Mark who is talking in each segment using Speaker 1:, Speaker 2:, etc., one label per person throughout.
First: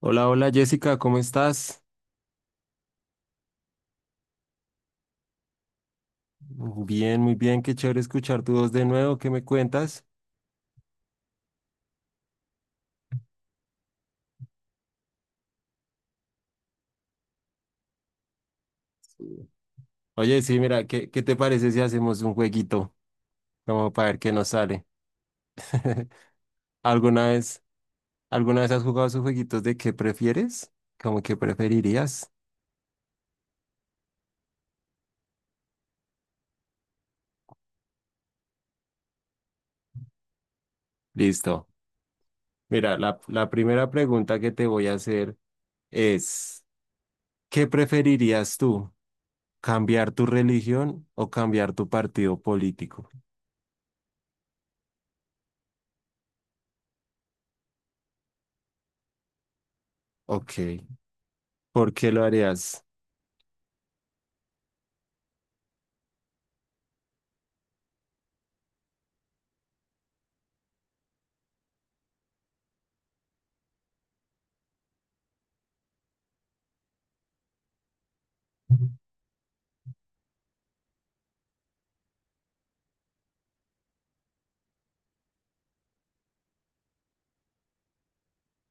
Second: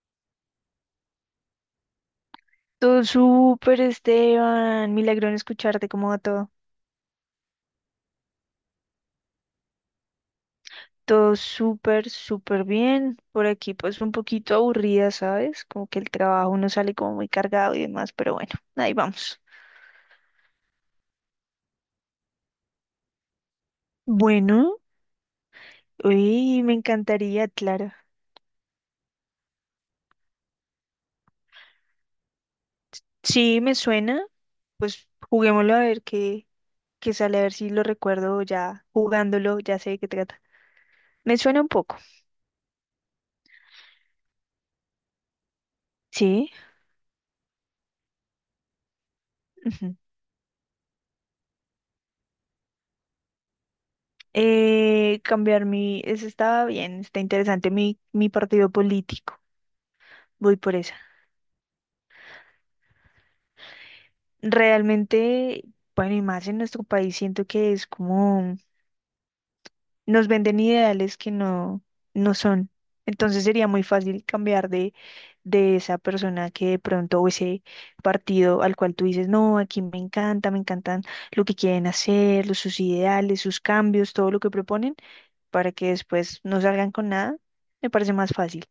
Speaker 1: Hola, hola Jessica, ¿cómo estás?
Speaker 2: Todo súper, Esteban. Milagro en escucharte, ¿cómo va todo?
Speaker 1: Bien, muy bien, qué chévere escuchar tu voz de nuevo, ¿qué me cuentas?
Speaker 2: Todo súper, súper bien. Por aquí, pues un poquito aburrida, ¿sabes? Como que el trabajo uno sale como muy cargado y demás, pero bueno, ahí vamos.
Speaker 1: Sí. Oye, sí, mira, ¿qué te parece si hacemos un jueguito? Como para ver qué nos
Speaker 2: Bueno,
Speaker 1: sale.
Speaker 2: uy, me
Speaker 1: ¿Alguna
Speaker 2: encantaría,
Speaker 1: vez,
Speaker 2: claro.
Speaker 1: alguna vez has jugado esos jueguitos de qué prefieres? ¿Cómo que preferirías?
Speaker 2: Sí, me suena. Pues juguémoslo a ver qué, qué sale, a ver si lo recuerdo ya jugándolo, ya sé de qué trata. Me suena
Speaker 1: Listo.
Speaker 2: un poco,
Speaker 1: Mira, la primera pregunta que te voy a hacer
Speaker 2: sí.
Speaker 1: es, ¿qué preferirías tú?
Speaker 2: Ujú.
Speaker 1: ¿Cambiar tu religión o cambiar tu partido político?
Speaker 2: Cambiar mi, eso estaba bien, está interesante, mi partido político. Voy
Speaker 1: Ok,
Speaker 2: por esa.
Speaker 1: ¿por qué lo harías?
Speaker 2: Realmente, bueno, y más en nuestro país, siento que es como nos venden ideales que no, no son. Entonces sería muy fácil cambiar de esa persona que de pronto, o ese partido al cual tú dices, no, aquí me encanta, me encantan lo que quieren hacer, sus ideales, sus cambios, todo lo que proponen, para que después no salgan con nada, me parece más fácil.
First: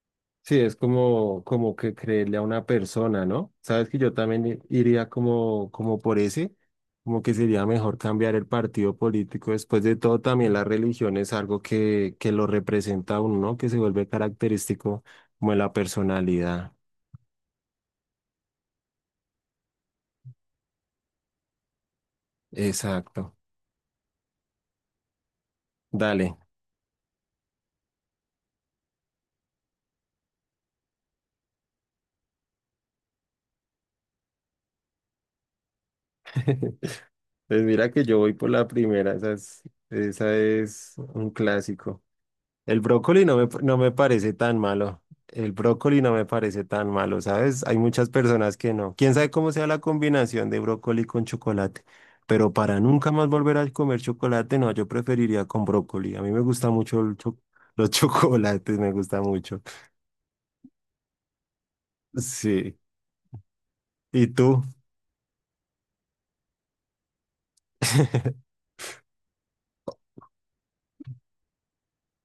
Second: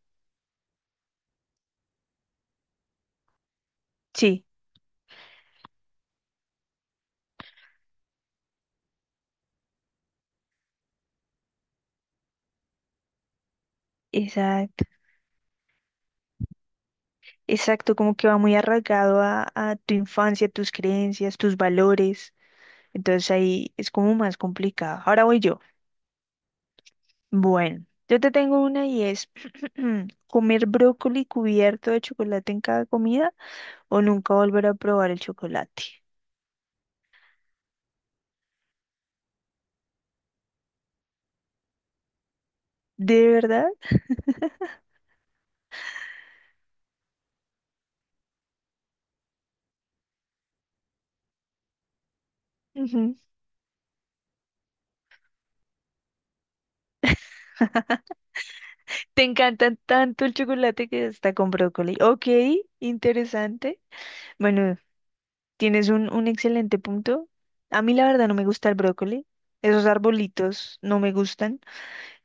Speaker 1: Sí, es como, como que creerle a una persona, ¿no? Sabes que yo
Speaker 2: Sí,
Speaker 1: también iría como, como por ese, como que sería mejor cambiar el partido político. Después de todo, también la religión es algo que lo representa a uno, ¿no? Que se vuelve
Speaker 2: exacto.
Speaker 1: característico como de la personalidad.
Speaker 2: Exacto, como que va muy arraigado a tu infancia, tus creencias, tus valores. Entonces
Speaker 1: Exacto.
Speaker 2: ahí es como más complicado. Ahora voy yo.
Speaker 1: Dale.
Speaker 2: Bueno, yo te tengo una y es comer brócoli cubierto de chocolate en cada comida o nunca volver a probar el chocolate.
Speaker 1: Pues mira que yo voy por la primera, esa es un clásico. El brócoli
Speaker 2: ¿De
Speaker 1: no me,
Speaker 2: verdad?
Speaker 1: no me parece tan malo. El brócoli no me parece tan malo, ¿sabes? Hay muchas personas que no. Quién sabe cómo sea la combinación de brócoli con chocolate. Pero para nunca
Speaker 2: Ujú.
Speaker 1: más volver a comer chocolate, no, yo preferiría con brócoli. A mí me gusta mucho el los chocolates, me gusta
Speaker 2: Te
Speaker 1: mucho.
Speaker 2: encanta tanto el chocolate que está con brócoli. Ok,
Speaker 1: Sí.
Speaker 2: interesante.
Speaker 1: ¿Y tú?
Speaker 2: Bueno, tienes un excelente punto. A mí la verdad no me gusta el brócoli. Esos arbolitos no me gustan.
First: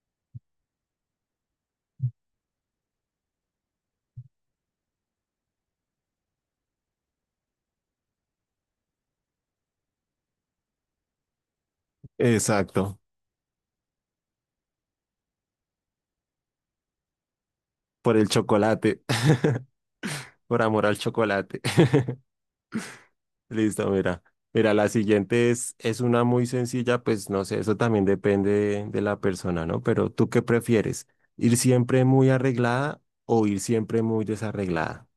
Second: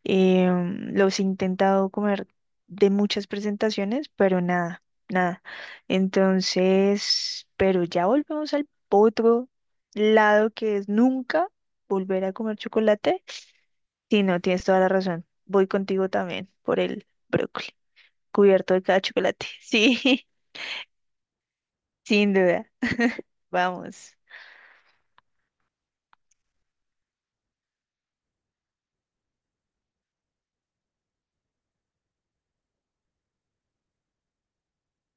Speaker 2: Los he intentado comer de muchas presentaciones, pero nada, nada. Entonces, pero ya volvemos al otro lado que es nunca volver a comer
Speaker 1: Exacto.
Speaker 2: chocolate. Sí, no, tienes toda la razón. Voy contigo también por el brócoli,
Speaker 1: Por el
Speaker 2: cubierto de cada
Speaker 1: chocolate.
Speaker 2: chocolate. Sí,
Speaker 1: Por amor al chocolate.
Speaker 2: sin duda.
Speaker 1: Listo,
Speaker 2: Vamos.
Speaker 1: mira. Mira, la siguiente es una muy sencilla, pues no sé, eso también depende de, la persona, ¿no? Pero ¿tú qué prefieres? ¿Ir siempre muy arreglada o ir siempre muy desarreglada?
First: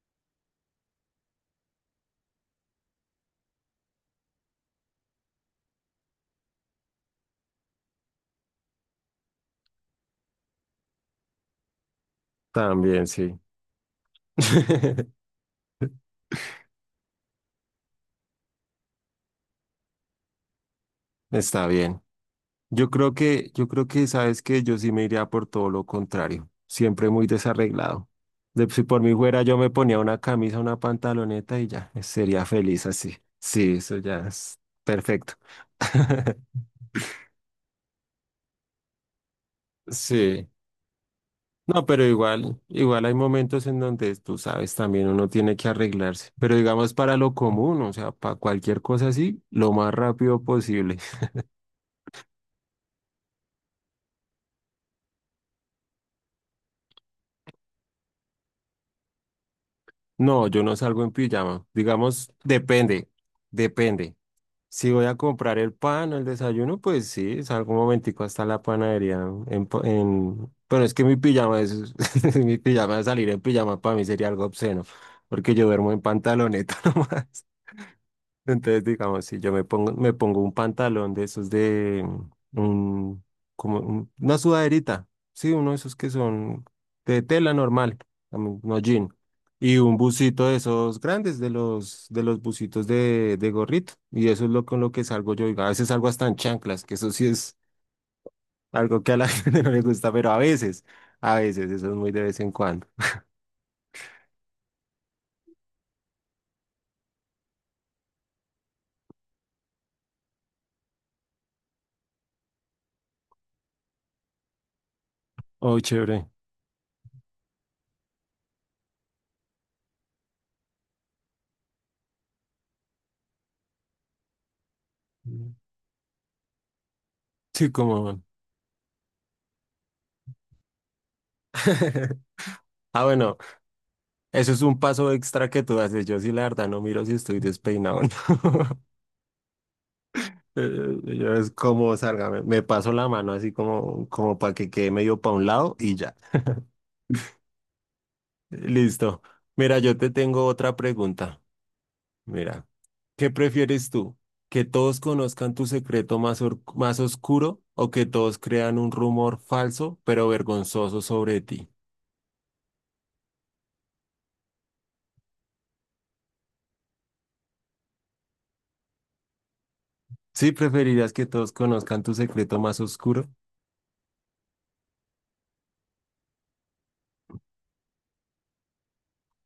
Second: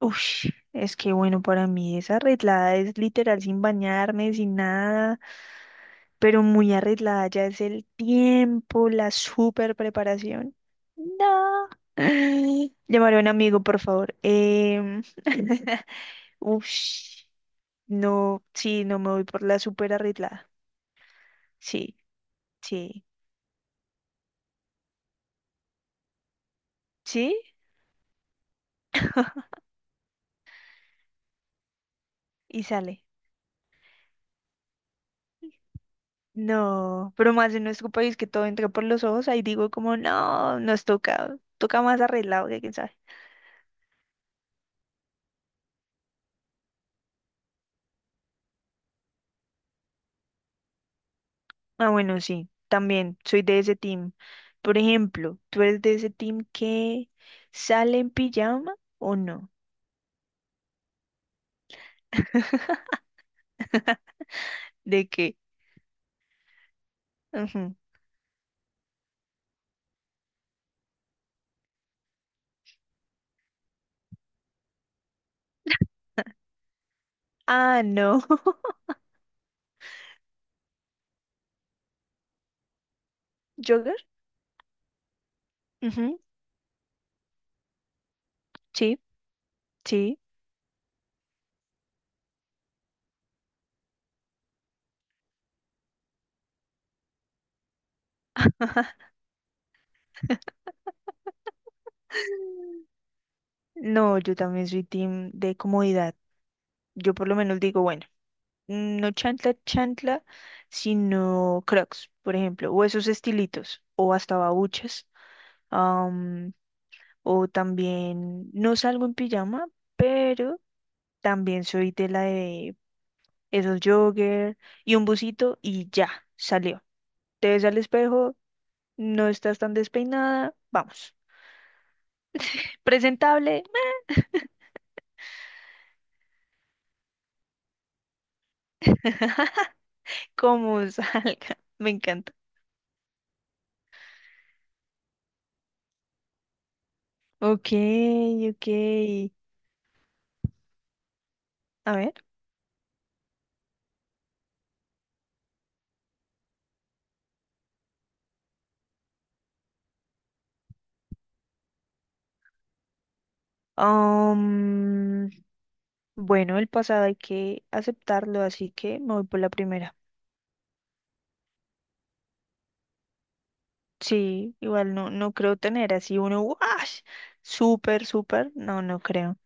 Speaker 2: Ush, es que bueno, para mí esa arreglada es literal sin bañarme, sin nada, pero muy arreglada ya es el tiempo, la super preparación. No.
Speaker 1: También,
Speaker 2: Llamaré a un
Speaker 1: sí.
Speaker 2: amigo, por favor. Ush, no, sí, no me voy por la super arreglada.
Speaker 1: Está
Speaker 2: Sí,
Speaker 1: bien.
Speaker 2: sí,
Speaker 1: Yo creo que, sabes que yo sí me iría por todo lo contrario, siempre muy
Speaker 2: sí,
Speaker 1: desarreglado. De, si por mí fuera, yo me ponía una camisa, una pantaloneta y ya, sería
Speaker 2: y
Speaker 1: feliz
Speaker 2: sale.
Speaker 1: así. Sí, eso ya es perfecto.
Speaker 2: No, pero más en nuestro país que todo entra por los ojos, ahí digo como,
Speaker 1: Sí.
Speaker 2: no, nos toca, toca
Speaker 1: No,
Speaker 2: más
Speaker 1: pero
Speaker 2: arreglado
Speaker 1: igual,
Speaker 2: que quién sabe.
Speaker 1: igual hay momentos en donde tú sabes también uno tiene que arreglarse, pero digamos para lo común, o sea, para cualquier cosa así, lo más rápido posible.
Speaker 2: Ah, bueno, sí, también soy de ese team. Por ejemplo, ¿tú eres de ese team que sale en pijama o no?
Speaker 1: No, yo no salgo en pijama, digamos, depende, depende. Si voy
Speaker 2: ¿De
Speaker 1: a
Speaker 2: qué?
Speaker 1: comprar el pan o el desayuno, pues sí, salgo
Speaker 2: Ujú.
Speaker 1: un momentico hasta la panadería en, en... Pero es que mi pijama es, mi pijama salir en pijama para mí sería algo obsceno, porque yo duermo en pantaloneta nomás.
Speaker 2: Ah, no.
Speaker 1: Entonces, digamos, si yo me pongo un pantalón de esos de un, como
Speaker 2: ¿Jogger?
Speaker 1: una sudaderita, sí, uno de esos que
Speaker 2: Ujú,
Speaker 1: son de tela normal, no
Speaker 2: sí,
Speaker 1: jean, y un
Speaker 2: sí.
Speaker 1: busito de esos grandes, de de los busitos de gorrito, y eso es lo con lo que salgo yo, y a veces salgo hasta en chanclas, que eso sí es algo que
Speaker 2: Ajá.
Speaker 1: a la gente no le gusta, pero a veces, eso es muy de vez en cuando.
Speaker 2: No, yo también soy team de comodidad. Yo por lo menos digo, bueno, no chantla, chantla, sino Crocs, por ejemplo, o esos estilitos, o hasta babuchas.
Speaker 1: Oh, chévere.
Speaker 2: O también no salgo en pijama, pero también soy de la de esos jogger y un busito y ya, salió. Te ves
Speaker 1: Sí,
Speaker 2: al
Speaker 1: como...
Speaker 2: espejo, no estás tan despeinada, vamos.
Speaker 1: Ah, bueno.
Speaker 2: Presentable,
Speaker 1: Eso es un paso extra que tú haces. Yo sí, la verdad, no miro si estoy despeinado o no.
Speaker 2: como
Speaker 1: Yo es
Speaker 2: salga, me
Speaker 1: como salga,
Speaker 2: encanta.
Speaker 1: me paso la mano así como, como para que quede medio para un lado y ya.
Speaker 2: Ok, ok.
Speaker 1: Listo. Mira, yo te tengo otra pregunta.
Speaker 2: A ver.
Speaker 1: Mira, ¿qué prefieres tú? ¿Que todos conozcan tu secreto más oscuro o que todos crean un rumor falso pero vergonzoso sobre ti?
Speaker 2: am, bueno, el pasado hay que aceptarlo, así que me voy por la primera.
Speaker 1: ¿Sí preferirías que todos conozcan tu secreto más oscuro?
Speaker 2: Sí, igual no, no creo tener así uno, ¡wash! Súper, súper, no, no creo.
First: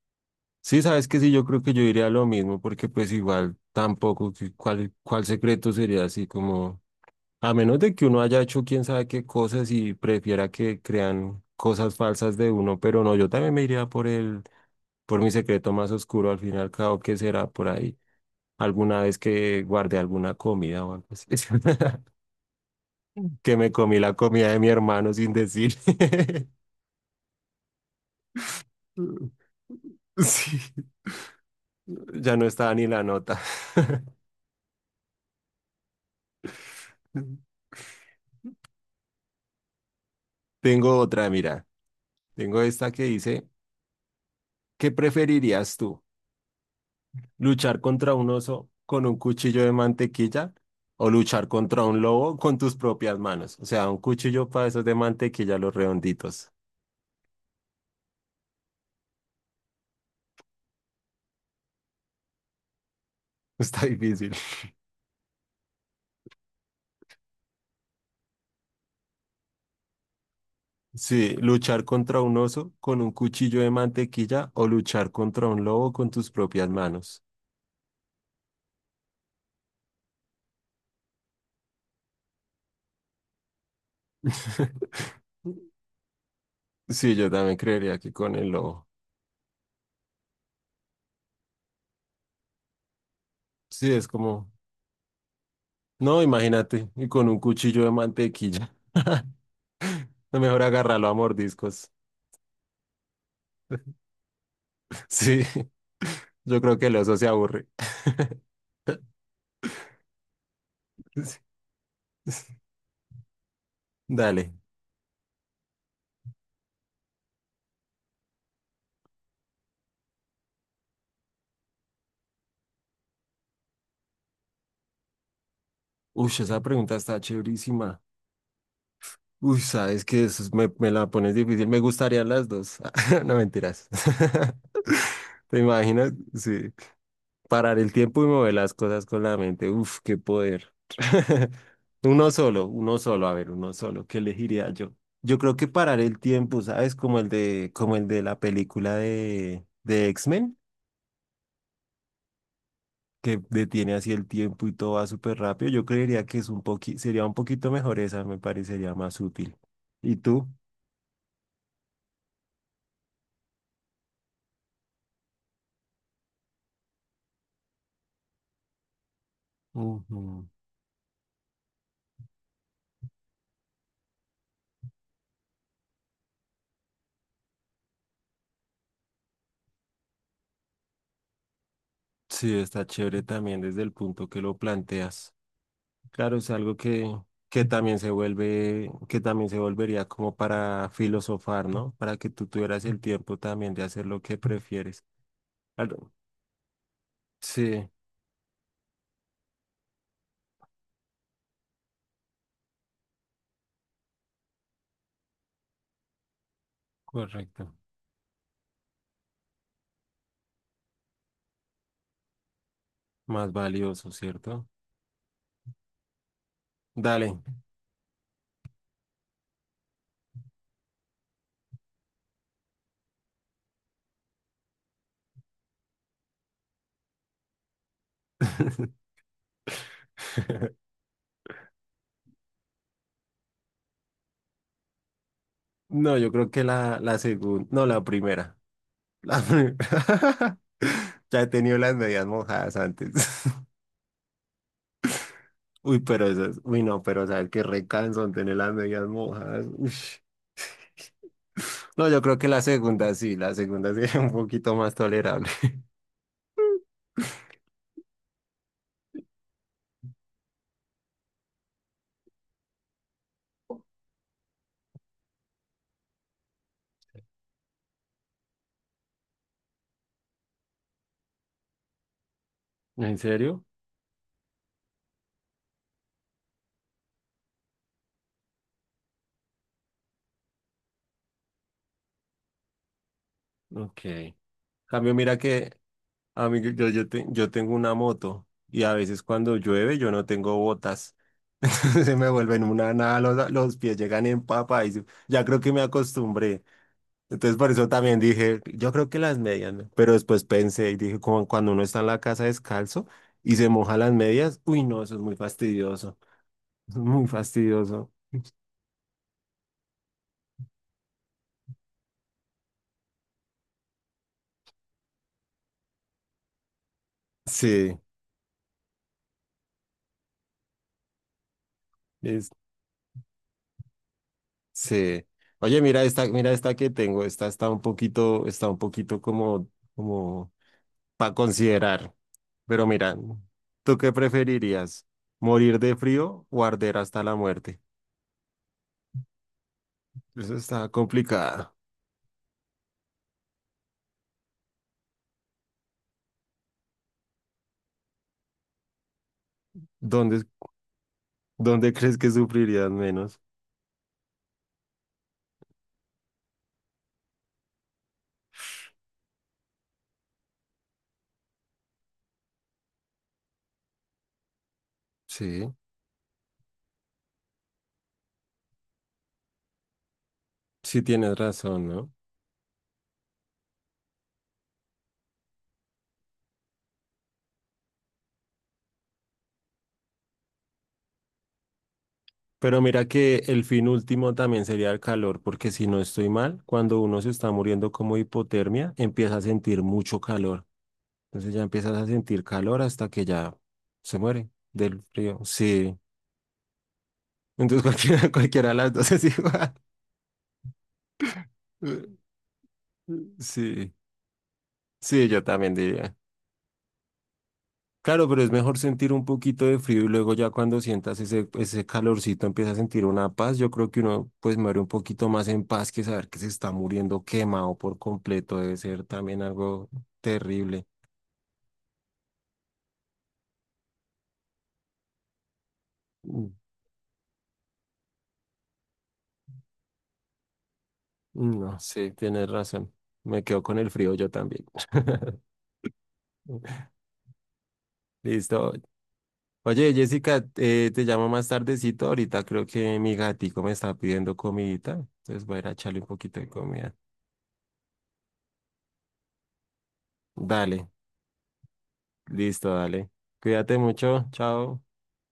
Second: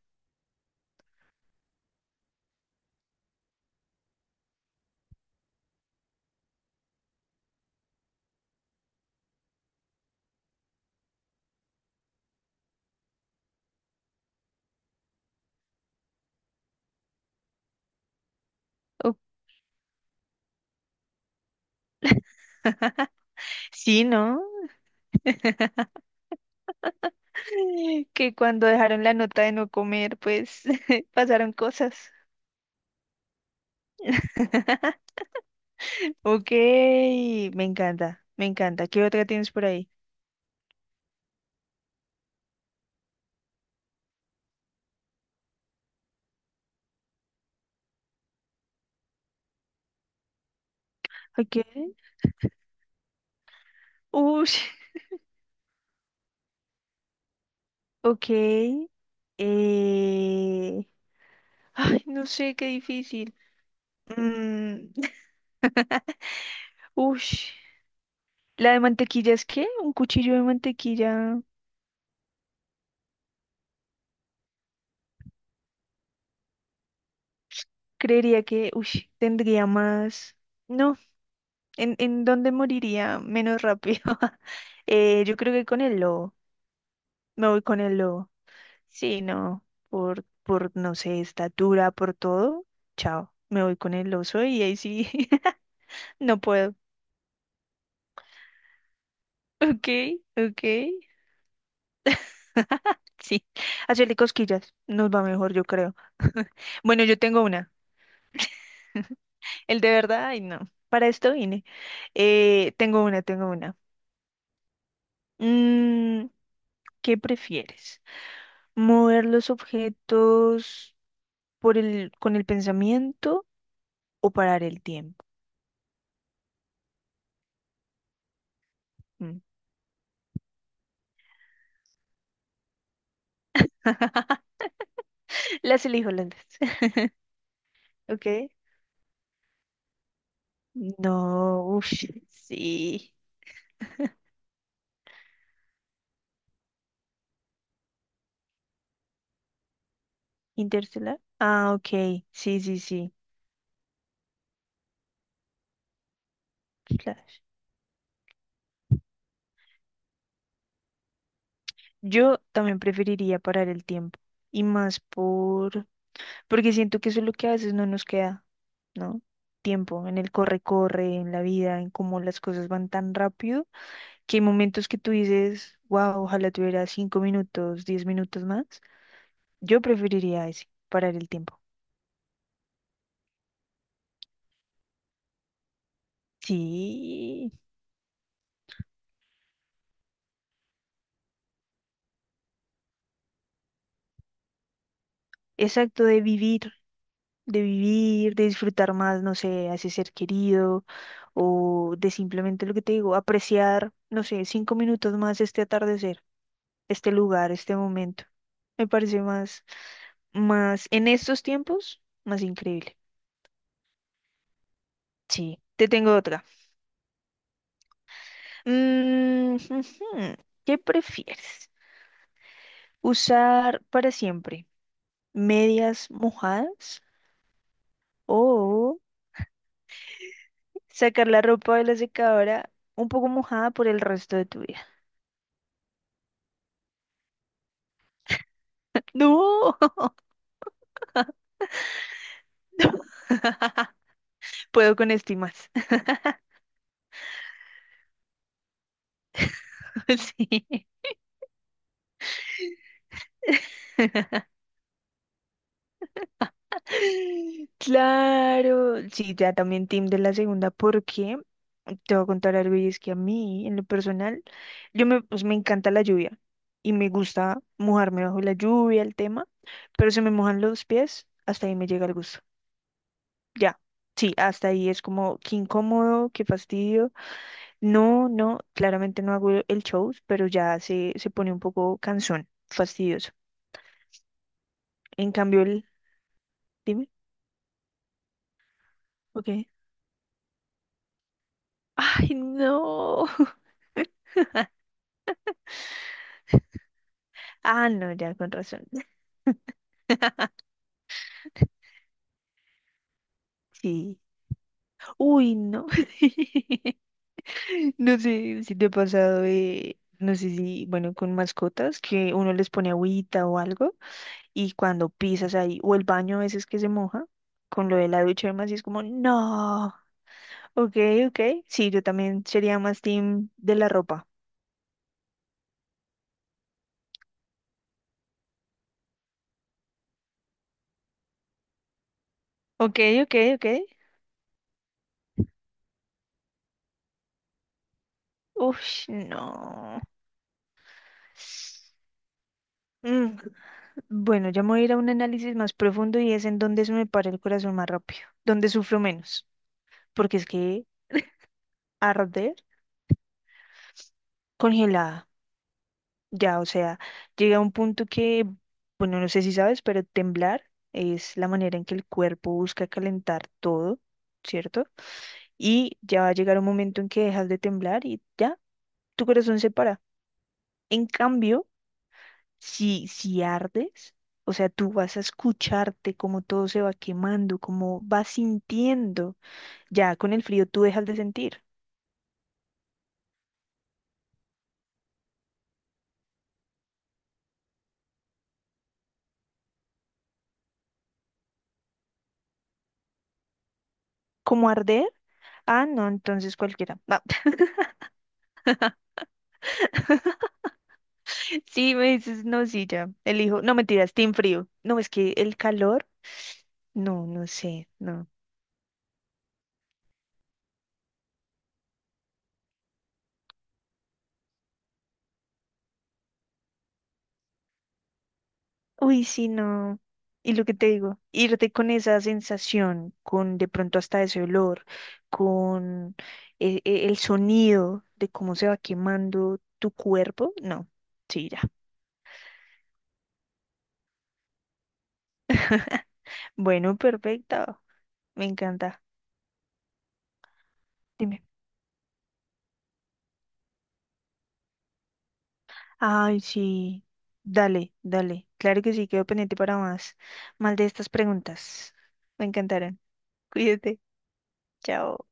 Speaker 1: Sí, sabes que sí, yo creo que yo diría lo mismo, porque pues igual tampoco, que ¿cuál secreto sería así como, a menos de que uno haya hecho quién sabe qué cosas y prefiera que crean cosas falsas de uno, pero no, yo también me iría por el, por mi secreto más oscuro, al fin y al cabo, que será por ahí, alguna
Speaker 2: Up.
Speaker 1: vez que guardé alguna comida o algo así, que me comí
Speaker 2: Sí,
Speaker 1: la
Speaker 2: ¿no?
Speaker 1: comida de mi hermano sin decir.
Speaker 2: Que cuando dejaron la nota de no comer,
Speaker 1: Sí,
Speaker 2: pues pasaron cosas.
Speaker 1: ya no estaba ni la nota.
Speaker 2: Ok, me encanta, me encanta. ¿Qué otra tienes por ahí?
Speaker 1: Tengo otra, mira. Tengo esta que dice, ¿qué preferirías tú? ¿Luchar contra un oso con un cuchillo de mantequilla o luchar
Speaker 2: Ok,
Speaker 1: contra un lobo con tus propias manos? O sea, un cuchillo
Speaker 2: uy,
Speaker 1: para esos de mantequilla, los redonditos.
Speaker 2: ok. eh, ay, no sé, qué difícil.
Speaker 1: Está difícil.
Speaker 2: Mm, ush. La de mantequilla es que un cuchillo de
Speaker 1: Sí,
Speaker 2: mantequilla
Speaker 1: luchar contra un oso con un cuchillo de mantequilla o luchar contra un lobo con tus propias manos.
Speaker 2: creería que, uy, tendría más. No, en dónde moriría menos rápido? Yo creo que con el lobo.
Speaker 1: Sí, yo
Speaker 2: Me
Speaker 1: también
Speaker 2: voy con
Speaker 1: creería
Speaker 2: el
Speaker 1: que
Speaker 2: lobo.
Speaker 1: con el lobo.
Speaker 2: Sí, no, por, no sé, estatura, por todo. Chao, me voy
Speaker 1: Sí,
Speaker 2: con
Speaker 1: es
Speaker 2: el oso
Speaker 1: como,
Speaker 2: y ahí sí,
Speaker 1: no,
Speaker 2: no puedo.
Speaker 1: imagínate, y con un cuchillo de mantequilla.
Speaker 2: Ok,
Speaker 1: Mejor
Speaker 2: ok.
Speaker 1: agárralo a mordiscos.
Speaker 2: Sí, hacerle cosquillas nos va
Speaker 1: Sí,
Speaker 2: mejor, yo creo.
Speaker 1: yo creo que el
Speaker 2: Bueno,
Speaker 1: oso
Speaker 2: yo
Speaker 1: se
Speaker 2: tengo
Speaker 1: aburre.
Speaker 2: una. El de verdad, ay no, para esto vine.
Speaker 1: Sí.
Speaker 2: Tengo una.
Speaker 1: Dale.
Speaker 2: Mm, ¿Qué prefieres? ¿Mover los objetos por el, con el pensamiento o parar el tiempo?
Speaker 1: Uy, esa pregunta está chéverísima.
Speaker 2: Mm.
Speaker 1: Uy, sabes que eso me la pones difícil. Me gustarían las dos. No mentiras. ¿Te
Speaker 2: Las elijo
Speaker 1: imaginas?
Speaker 2: las dos.
Speaker 1: Sí. Parar el tiempo
Speaker 2: Ok.
Speaker 1: y mover las cosas con la mente. Uf, qué poder.
Speaker 2: No, uff,
Speaker 1: Uno
Speaker 2: sí.
Speaker 1: solo, a ver, uno solo. ¿Qué elegiría yo? Yo creo que parar el tiempo, ¿sabes? Como el de la película de X-Men,
Speaker 2: ¿Interstellar? Ah, ok. Sí, sí, sí.
Speaker 1: que detiene así el tiempo y todo va súper rápido. Yo creería que es un poqui, sería un
Speaker 2: Flash.
Speaker 1: poquito mejor esa, me parecería más útil. ¿Y tú?
Speaker 2: Yo también preferiría parar el tiempo. Y más por... Porque siento que eso es lo que a veces no nos queda. ¿No? Tiempo, en el
Speaker 1: Ujú.
Speaker 2: corre-corre, en la vida, en cómo las cosas van tan rápido, que hay momentos que tú dices, wow, ojalá tuviera 5 minutos, 10 minutos más. Yo preferiría ese, parar el tiempo.
Speaker 1: Sí, está chévere también desde el punto que lo planteas. Claro, es algo
Speaker 2: Sí,
Speaker 1: que también se vuelve, que también se volvería como para filosofar, ¿no? Para que tú tuvieras el tiempo también de hacer lo que prefieres.
Speaker 2: exacto,
Speaker 1: Algo-
Speaker 2: de vivir, de
Speaker 1: Sí,
Speaker 2: vivir, de disfrutar más, no sé, a ese ser querido, o de simplemente lo que te digo, apreciar, no sé, cinco minutos más este atardecer, este lugar,
Speaker 1: correcto.
Speaker 2: este momento. Me parece más, más en estos tiempos, más increíble.
Speaker 1: Más valioso, ¿cierto?
Speaker 2: Sí, te tengo otra.
Speaker 1: Dale.
Speaker 2: Mm, ujú. ¿Qué prefieres? ¿Usar para siempre medias mojadas o sacar la ropa de la secadora un poco mojada por el resto de tu vida?
Speaker 1: No, yo creo que la segunda, no, la primera. La
Speaker 2: No,
Speaker 1: primera. Ya he tenido las medias mojadas antes.
Speaker 2: puedo con esto y más.
Speaker 1: Uy, pero esas, uy, no, pero sabes qué recanso tener las medias mojadas. Uy.
Speaker 2: Sí.
Speaker 1: No, yo creo que la segunda sí es un poquito más tolerable.
Speaker 2: Claro, sí, ya también team de la segunda, porque te voy a contar algo y es que a mí, en lo personal, yo me, pues, me encanta la lluvia y me gusta mojarme bajo la lluvia, el tema, pero se me mojan los pies, hasta ahí me llega el gusto.
Speaker 1: ¿En serio?
Speaker 2: Ya, sí, hasta ahí es como qué incómodo, qué fastidio. No, no, claramente no hago el show, pero ya se pone un poco cansón, fastidioso.
Speaker 1: Ok. Cambio,
Speaker 2: En
Speaker 1: mira
Speaker 2: cambio,
Speaker 1: que
Speaker 2: el,
Speaker 1: a mí,
Speaker 2: dime,
Speaker 1: yo tengo una moto y a veces cuando
Speaker 2: ok.
Speaker 1: llueve yo no tengo botas. Se
Speaker 2: Ay,
Speaker 1: me vuelven una nada,
Speaker 2: no.
Speaker 1: los pies llegan en papa y ya creo que me acostumbré. Entonces por
Speaker 2: Ah,
Speaker 1: eso
Speaker 2: no,
Speaker 1: también
Speaker 2: ya con
Speaker 1: dije,
Speaker 2: razón.
Speaker 1: yo creo que las medias, ¿no? Pero después pensé y dije, como cuando uno está en la casa descalzo y se moja las
Speaker 2: Sí.
Speaker 1: medias, uy, no, eso es muy
Speaker 2: Uy, no.
Speaker 1: fastidioso. Eso es muy fastidioso.
Speaker 2: No sé si te ha pasado, no sé si, bueno, con mascotas, que uno les pone agüita o algo, y cuando pisas ahí, o el baño a veces que se moja, con lo
Speaker 1: Sí.
Speaker 2: de la ducha y demás, y es como, no. Ok, ok. Sí, yo también sería más team de la ropa.
Speaker 1: Sí. Oye, mira esta que tengo. Esta está un poquito como, como para considerar. Pero
Speaker 2: Ok,
Speaker 1: mira,
Speaker 2: ok, ok.
Speaker 1: ¿tú qué preferirías? ¿Morir de frío o arder hasta la muerte?
Speaker 2: Uf, no.
Speaker 1: Eso está complicada.
Speaker 2: Mm, bueno, ya me voy a ir a un análisis más profundo y es en dónde se me para el corazón más rápido, dónde sufro menos, porque
Speaker 1: ¿Dónde,
Speaker 2: es que
Speaker 1: dónde crees que
Speaker 2: arder
Speaker 1: sufrirías menos?
Speaker 2: congelada, ya, o sea, llega a un punto que, bueno, no sé si sabes, pero temblar es la manera en que el cuerpo busca calentar todo, ¿cierto?
Speaker 1: Sí,
Speaker 2: Y ya va a llegar un momento en que dejas de temblar y ya, tu corazón se para.
Speaker 1: sí
Speaker 2: En
Speaker 1: tienes
Speaker 2: cambio,
Speaker 1: razón, ¿no?
Speaker 2: si, si ardes, o sea, tú vas a escucharte cómo todo se va quemando, cómo vas sintiendo. Ya con el frío tú dejas de sentir.
Speaker 1: Pero mira que el fin último también sería el calor, porque si no estoy mal, cuando uno se está muriendo como hipotermia, empieza a sentir mucho calor. Entonces ya empiezas a sentir calor hasta que ya se muere
Speaker 2: ¿Cómo
Speaker 1: del
Speaker 2: arder?
Speaker 1: frío.
Speaker 2: Ah,
Speaker 1: Sí.
Speaker 2: no, entonces cualquiera. No.
Speaker 1: Entonces cualquiera, cualquiera de las dos es igual.
Speaker 2: Sí, me dices, no, sí, ya. Elijo. No,
Speaker 1: Sí,
Speaker 2: mentiras, team frío. No, es
Speaker 1: sí,
Speaker 2: que
Speaker 1: yo
Speaker 2: el
Speaker 1: también
Speaker 2: calor.
Speaker 1: diría.
Speaker 2: No, no sé, no.
Speaker 1: Claro, pero es mejor sentir un poquito de frío y luego ya cuando sientas ese calorcito empiezas a sentir una paz. Yo creo que uno pues muere un poquito más en paz que saber que se está muriendo quemado por completo. Debe ser
Speaker 2: Uy,
Speaker 1: también
Speaker 2: sí,
Speaker 1: algo
Speaker 2: no. Y lo que
Speaker 1: terrible.
Speaker 2: te digo, irte con esa sensación, con de pronto hasta ese olor, con
Speaker 1: Mm,
Speaker 2: el, sonido de cómo se va quemando tu cuerpo, no. Sí, ya.
Speaker 1: No, sí, tienes razón. Me quedo con el frío yo también.
Speaker 2: Bueno, perfecto. Me
Speaker 1: Listo.
Speaker 2: encanta.
Speaker 1: Oye, Jessica, te llamo
Speaker 2: Dime.
Speaker 1: más tardecito. Ahorita creo que mi gatico me está pidiendo comidita. Entonces voy a ir a echarle un poquito
Speaker 2: Ay,
Speaker 1: de comida.
Speaker 2: sí. Dale, dale. Claro que sí, quedo pendiente para más, más de
Speaker 1: Dale,
Speaker 2: estas preguntas. Me
Speaker 1: listo,
Speaker 2: encantaron.
Speaker 1: dale. Cuídate
Speaker 2: Cuídate.
Speaker 1: mucho. Chao.
Speaker 2: Chao.